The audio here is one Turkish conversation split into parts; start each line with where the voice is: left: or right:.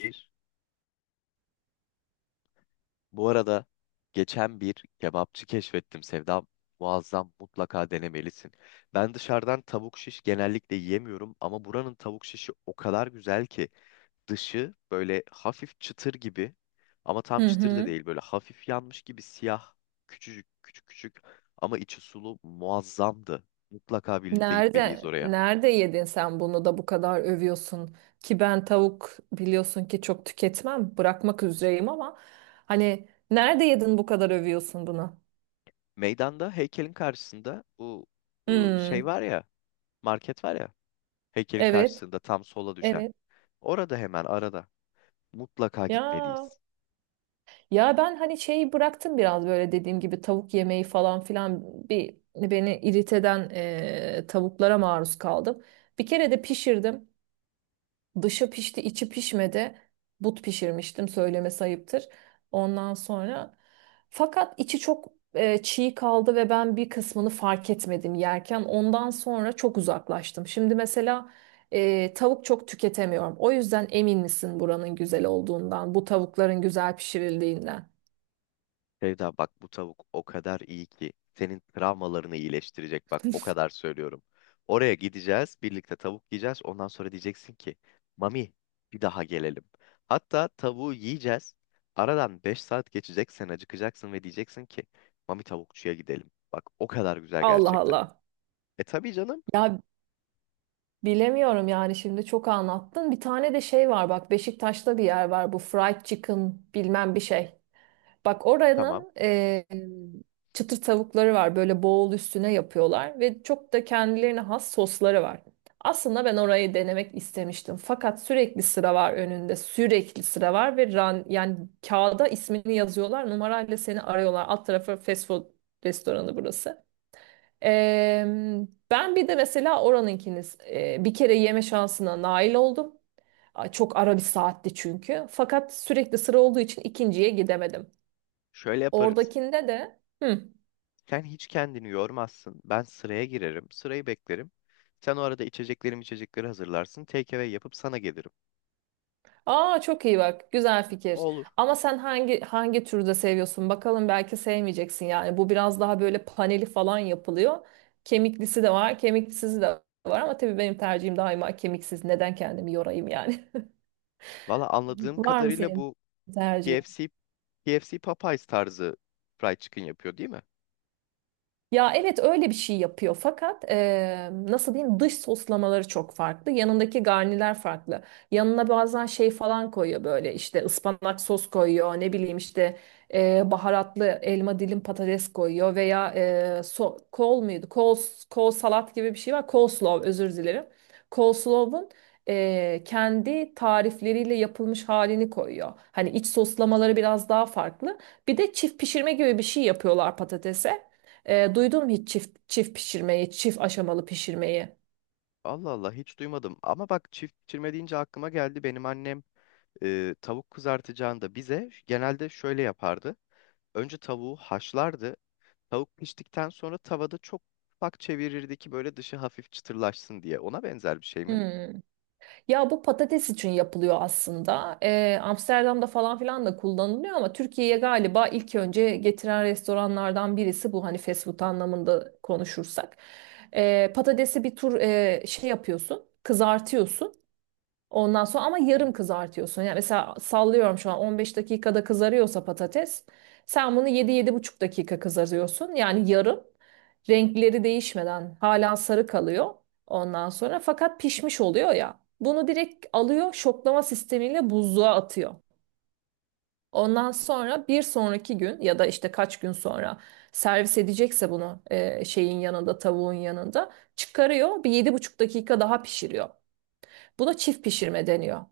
left: Bir. Bu arada geçen bir kebapçı keşfettim, Sevda. Muazzam, mutlaka denemelisin. Ben dışarıdan tavuk şiş genellikle yiyemiyorum ama buranın tavuk şişi o kadar güzel ki, dışı böyle hafif çıtır gibi ama tam
right: Hı
left: çıtır da
right: hı.
left: değil, böyle hafif yanmış gibi siyah, küçücük küçük küçük ama içi sulu, muazzamdı. Mutlaka birlikte gitmeliyiz
right: Nerede
left: oraya.
right: nerede yedin sen bunu da bu kadar övüyorsun ki ben tavuk biliyorsun ki çok tüketmem bırakmak üzereyim ama hani nerede yedin bu kadar övüyorsun bunu?
left: Meydanda heykelin karşısında, bu şey
right: Hmm.
left: var ya, market var ya, heykelin
right: Evet,
left: karşısında tam sola düşen.
right: evet.
left: Orada, hemen arada mutlaka
right: Ya,
left: gitmeliyiz.
right: ya ben hani şeyi bıraktım biraz böyle dediğim gibi tavuk yemeği falan filan. Bir beni irite eden tavuklara maruz kaldım. Bir kere de pişirdim. Dışı pişti, içi pişmedi. But pişirmiştim, söylemesi ayıptır. Ondan sonra fakat içi çok çiğ kaldı ve ben bir kısmını fark etmedim yerken. Ondan sonra çok uzaklaştım. Şimdi mesela tavuk çok tüketemiyorum. O yüzden emin misin buranın güzel olduğundan, bu tavukların güzel pişirildiğinden?
left: Sevda, bak bu tavuk o kadar iyi ki senin travmalarını iyileştirecek, bak o kadar söylüyorum. Oraya gideceğiz, birlikte tavuk yiyeceğiz, ondan sonra diyeceksin ki Mami, bir daha gelelim. Hatta tavuğu yiyeceğiz, aradan 5 saat geçecek, sen acıkacaksın ve diyeceksin ki Mami, tavukçuya gidelim. Bak o kadar güzel,
right: Allah
left: gerçekten.
right: Allah.
left: E tabii canım,
right: Ya, bilemiyorum yani, şimdi çok anlattın. Bir tane de şey var, bak, Beşiktaş'ta bir yer var, bu fried chicken bilmem bir şey. Bak,
left: tamam,
right: oranın çıtır tavukları var. Böyle boğul üstüne yapıyorlar ve çok da kendilerine has sosları var. Aslında ben orayı denemek istemiştim. Fakat sürekli sıra var önünde. Sürekli sıra var ve yani kağıda ismini yazıyorlar. Numarayla seni arıyorlar. Alt tarafı fast food restoranı burası. E, ben bir de mesela oranınkini bir kere yeme şansına nail oldum. Ay, çok ara bir saatti çünkü. Fakat sürekli sıra olduğu için ikinciye gidemedim.
left: şöyle yaparız.
right: Oradakinde de hı.
left: Sen hiç kendini yormazsın. Ben sıraya girerim, sırayı beklerim. Sen o arada içecekleri hazırlarsın. Take away yapıp sana gelirim.
right: Aa, çok iyi bak. Güzel fikir.
left: Olur.
right: Ama sen hangi türde seviyorsun? Bakalım, belki sevmeyeceksin yani. Bu biraz daha böyle paneli falan yapılıyor. Kemiklisi de var, kemiksizi de var, ama tabii benim tercihim daima kemiksiz. Neden kendimi yorayım yani?
left: Valla anladığım
right: Var mı
left: kadarıyla
right: senin
left: bu
right: tercihin?
left: KFC, KFC Popeyes tarzı fried chicken yapıyor değil mi?
right: Ya evet, öyle bir şey yapıyor, fakat nasıl diyeyim, dış soslamaları çok farklı. Yanındaki garniler farklı. Yanına bazen şey falan koyuyor, böyle işte ıspanak sos koyuyor, ne bileyim işte baharatlı elma dilim patates koyuyor, veya kol muydu? Kol salat gibi bir şey var. Coleslaw, özür dilerim. Coleslaw'un kendi tarifleriyle yapılmış halini koyuyor. Hani iç soslamaları biraz daha farklı. Bir de çift pişirme gibi bir şey yapıyorlar patatese. Duydun mu hiç çift çift pişirmeyi, çift aşamalı pişirmeyi?
left: Allah Allah, hiç duymadım. Ama bak, çift pişirme deyince aklıma geldi. Benim annem tavuk kızartacağında bize genelde şöyle yapardı. Önce tavuğu haşlardı. Tavuk piştikten sonra tavada çok ufak çevirirdi ki böyle dışı hafif çıtırlaşsın diye. Ona benzer bir şey mi?
right: Hmm. Ya, bu patates için yapılıyor aslında. Amsterdam'da falan filan da kullanılıyor, ama Türkiye'ye galiba ilk önce getiren restoranlardan birisi bu, hani fast food anlamında konuşursak. Patatesi bir tur şey yapıyorsun, kızartıyorsun. Ondan sonra ama
left: Hı?
right: yarım kızartıyorsun. Yani mesela sallıyorum, şu an 15 dakikada kızarıyorsa patates, sen bunu 7 buçuk dakika kızarıyorsun. Yani yarım, renkleri değişmeden hala sarı kalıyor, ondan sonra fakat pişmiş oluyor ya. Bunu direkt alıyor, şoklama sistemiyle buzluğa atıyor. Ondan sonra bir sonraki gün ya da işte kaç gün sonra servis edecekse, bunu şeyin yanında, tavuğun yanında çıkarıyor, bir yedi buçuk dakika daha pişiriyor. Buna çift pişirme deniyor.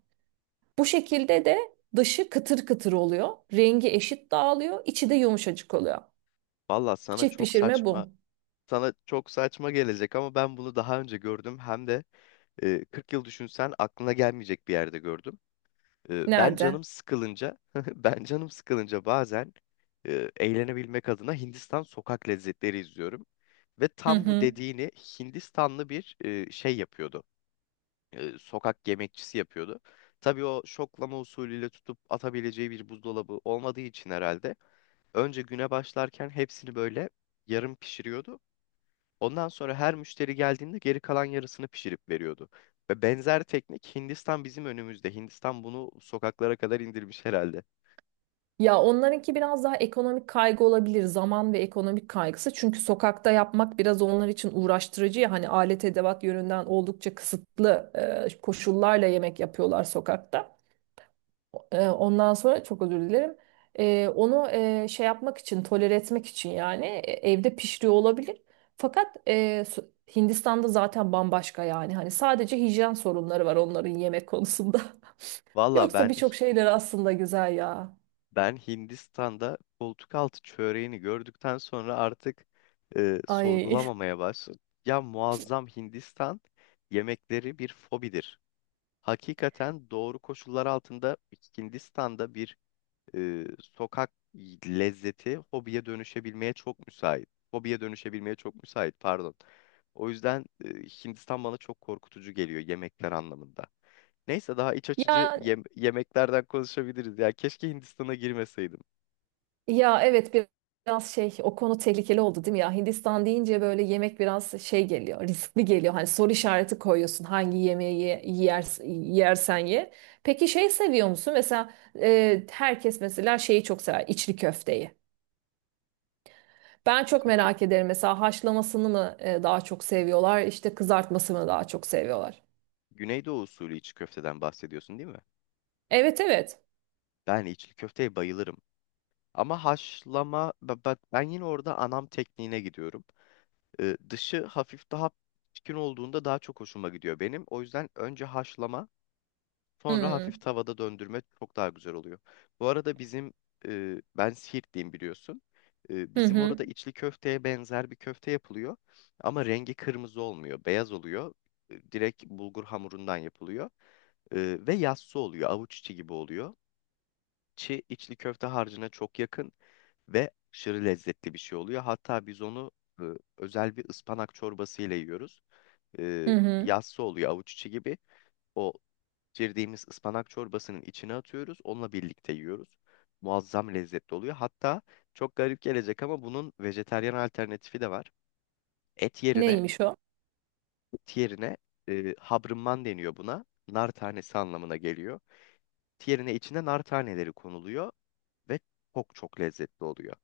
right: Bu şekilde de dışı kıtır kıtır oluyor. Rengi eşit dağılıyor, içi de yumuşacık oluyor.
left: Vallahi
right: Çift pişirme bu.
left: sana çok saçma gelecek ama ben bunu daha önce gördüm, hem de 40 yıl düşünsen aklına gelmeyecek bir yerde gördüm. Ben
right: Nerede?
left: canım sıkılınca ben canım sıkılınca bazen eğlenebilmek adına Hindistan sokak lezzetleri izliyorum ve
right: Hı
left: tam bu
right: hı.
left: dediğini Hindistanlı bir şey yapıyordu. Sokak yemekçisi yapıyordu. Tabii o, şoklama usulüyle tutup atabileceği bir buzdolabı olmadığı için herhalde, önce güne başlarken hepsini böyle yarım pişiriyordu. Ondan sonra her müşteri geldiğinde geri kalan yarısını pişirip veriyordu. Ve benzer teknik, Hindistan bizim önümüzde. Hindistan bunu sokaklara kadar indirmiş herhalde.
right: Ya, onlarınki biraz daha ekonomik kaygı olabilir. Zaman ve ekonomik kaygısı. Çünkü sokakta yapmak biraz onlar için uğraştırıcı ya. Hani alet edevat yönünden oldukça kısıtlı koşullarla yemek yapıyorlar sokakta. Ondan sonra, çok özür dilerim. Onu şey yapmak için, tolere etmek için yani evde pişiriyor olabilir. Fakat Hindistan'da zaten bambaşka yani. Hani sadece hijyen sorunları var onların yemek konusunda.
left: Valla
right: Yoksa
left: ben
right: birçok şeyler aslında güzel ya.
left: Ben Hindistan'da koltuk altı çöreğini gördükten sonra artık
right: Ay.
left: sorgulamamaya başladım. Ya muazzam, Hindistan yemekleri bir fobidir. Hakikaten doğru koşullar altında Hindistan'da bir sokak lezzeti hobiye dönüşebilmeye çok müsait. Hobiye dönüşebilmeye çok müsait, pardon. O yüzden Hindistan bana çok korkutucu geliyor yemekler anlamında. Neyse, daha iç açıcı
right: Ya,
left: yemeklerden konuşabiliriz. Ya keşke Hindistan'a girmeseydim.
right: ya evet, biraz şey, o konu tehlikeli oldu değil mi, ya Hindistan deyince böyle yemek biraz şey geliyor, riskli geliyor, hani soru işareti koyuyorsun hangi yemeği yer, yersen ye. Peki şey seviyor musun mesela, herkes mesela şeyi çok sever, içli köfteyi. Ben çok
left: İçli kö-
right: merak ederim mesela, haşlamasını mı daha çok seviyorlar, işte kızartmasını mı daha çok seviyorlar.
left: Güneydoğu usulü içli köfteden bahsediyorsun değil mi?
right: Evet, evet.
left: Ben içli köfteye bayılırım. Ama haşlama, ben yine orada anam tekniğine gidiyorum. Dışı hafif daha pişkin olduğunda daha çok hoşuma gidiyor benim. O yüzden önce haşlama, sonra hafif
right: Hmm.
left: tavada döndürme çok daha güzel oluyor. Bu arada bizim, ben Siirtliyim, biliyorsun. E,
right: Hı
left: bizim
right: hı.
left: orada içli köfteye benzer bir köfte yapılıyor. Ama rengi kırmızı olmuyor, beyaz oluyor. E, direkt bulgur hamurundan yapılıyor. E, ve yassı oluyor, avuç içi gibi oluyor. İçli köfte harcına çok yakın ve aşırı lezzetli bir şey oluyor. Hatta biz onu e, özel bir ıspanak çorbası ile yiyoruz. E,
right: Hı hı.
left: yassı oluyor, avuç içi gibi. O pişirdiğimiz ıspanak çorbasının içine atıyoruz. Onunla birlikte yiyoruz. Muazzam lezzetli oluyor. Hatta çok garip gelecek ama bunun vejetaryen alternatifi de var. Et yerine,
right: Neymiş o?
left: et yerine habrımman deniyor buna. Nar tanesi anlamına geliyor. Et yerine içine nar taneleri konuluyor ve çok çok lezzetli oluyor.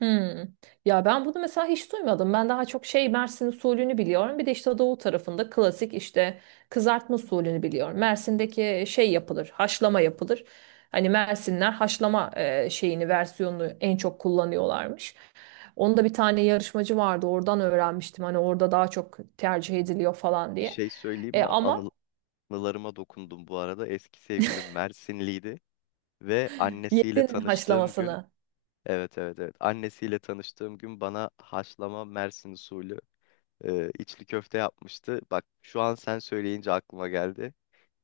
right: Hmm. Ya ben bunu mesela hiç duymadım. Ben daha çok şey, Mersin usulünü biliyorum. Bir de işte doğu tarafında klasik işte kızartma usulünü biliyorum. Mersin'deki şey yapılır, haşlama yapılır. Hani Mersinler haşlama şeyini, versiyonunu en çok kullanıyorlarmış. Onda bir tane yarışmacı vardı. Oradan öğrenmiştim. Hani orada daha çok tercih ediliyor falan
left: Bir
right: diye.
left: şey söyleyeyim
right: E,
left: mi?
right: ama
left: Anılarıma dokundum bu arada. Eski sevgilim Mersinliydi ve annesiyle
right: yedin mi
left: tanıştığım gün,
right: haşlamasını?
left: evet evet evet, annesiyle tanıştığım gün bana haşlama Mersin usulü içli köfte yapmıştı. Bak şu an sen söyleyince aklıma geldi.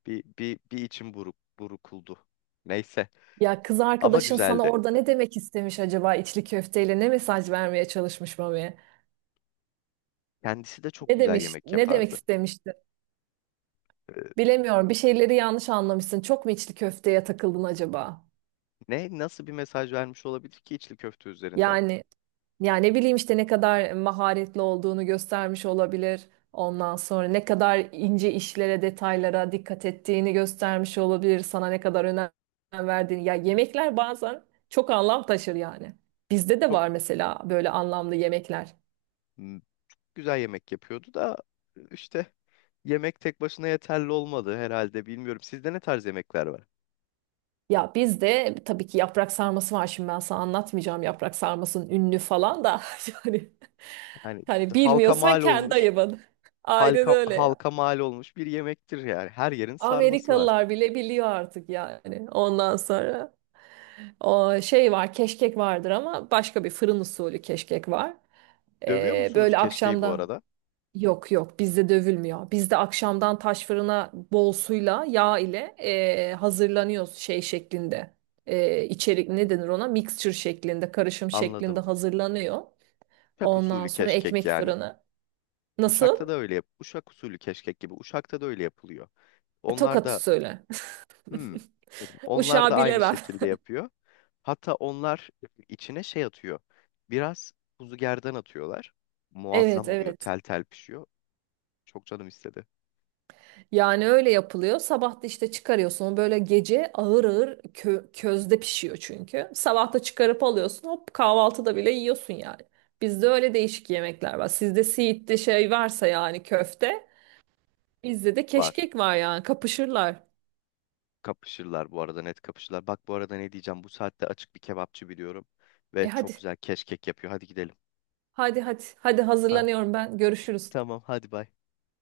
left: Bir içim buruk, burukuldu. Neyse,
right: Ya, kız
left: ama
right: arkadaşın sana
left: güzeldi.
right: orada ne demek istemiş acaba, içli köfteyle ne mesaj vermeye çalışmış mı?
left: Kendisi de çok
right: Ne
left: güzel
right: demiş,
left: yemek
right: ne demek
left: yapardı.
right: istemişti?
left: E,
right: Bilemiyorum. Bir şeyleri yanlış anlamışsın. Çok mu içli köfteye takıldın acaba?
left: ne, nasıl bir mesaj vermiş olabilir ki içli köfte üzerinden?
right: Yani yani ne bileyim, işte ne kadar maharetli olduğunu göstermiş olabilir. Ondan sonra ne kadar ince işlere, detaylara dikkat ettiğini göstermiş olabilir. Sana ne kadar önem verdiğini. Ya, yemekler bazen çok anlam taşır yani. Bizde de
left: Çok
right: var mesela böyle anlamlı yemekler.
left: güzel yemek yapıyordu da işte, yemek tek başına yeterli olmadı herhalde, bilmiyorum. Sizde ne tarz yemekler var?
right: Ya biz de tabii ki yaprak sarması var, şimdi ben sana anlatmayacağım yaprak sarmasının ünlü falan da yani,
left: Hani
right: hani
left: halka
right: bilmiyorsan
left: mal
right: kendi
left: olmuş,
right: ayıbın. Aynen
left: halka,
right: öyle ya.
left: halka mal olmuş bir yemektir yani. Her yerin sarması var.
right: Amerikalılar bile biliyor artık yani. Ondan sonra o şey var, keşkek vardır, ama başka bir fırın usulü keşkek var.
left: Dövüyor
right: Ee,
left: musunuz
right: böyle
left: keşkeyi bu
right: akşamda.
left: arada?
right: Yok, yok, bizde dövülmüyor. Bizde akşamdan taş fırına bol suyla yağ ile hazırlanıyoruz şey şeklinde. İçerik
left: Hı.
right: ne denir ona? Mixture şeklinde, karışım şeklinde
left: Anladım.
right: hazırlanıyor.
left: Uşak
right: Ondan
left: usulü
right: sonra
left: keşkek
right: ekmek
left: yani.
right: fırını. Nasıl?
left: Uşak'ta da öyle yap. Uşak usulü keşkek gibi. Uşak'ta da öyle yapılıyor. Onlar
right: Tokat
left: da
right: usulü.
left: Hmm. dedim. Onlar
right: Uşağı
left: da aynı
right: bilemem.
left: şekilde yapıyor. Hatta onlar içine şey atıyor. Biraz kuzu gerdan atıyorlar. Muazzam
right: Evet,
left: oluyor.
right: evet.
left: Tel tel pişiyor. Çok canım istedi.
right: Yani öyle yapılıyor. Sabah da işte çıkarıyorsun. O böyle gece ağır ağır, közde pişiyor çünkü. Sabah da çıkarıp alıyorsun. Hop, kahvaltıda bile yiyorsun yani. Bizde öyle değişik yemekler var. Sizde siitli şey varsa yani, köfte. Bizde de
left: Var.
right: keşkek var yani. Kapışırlar.
left: Kapışırlar bu arada, net kapışırlar. Bak bu arada ne diyeceğim. Bu saatte açık bir kebapçı biliyorum. Ve çok
right: Hadi.
left: güzel keşkek yapıyor. Hadi gidelim.
right: Hadi, hadi. Hadi,
left: Ha,
right: hazırlanıyorum ben. Görüşürüz.
left: tamam, hadi bay.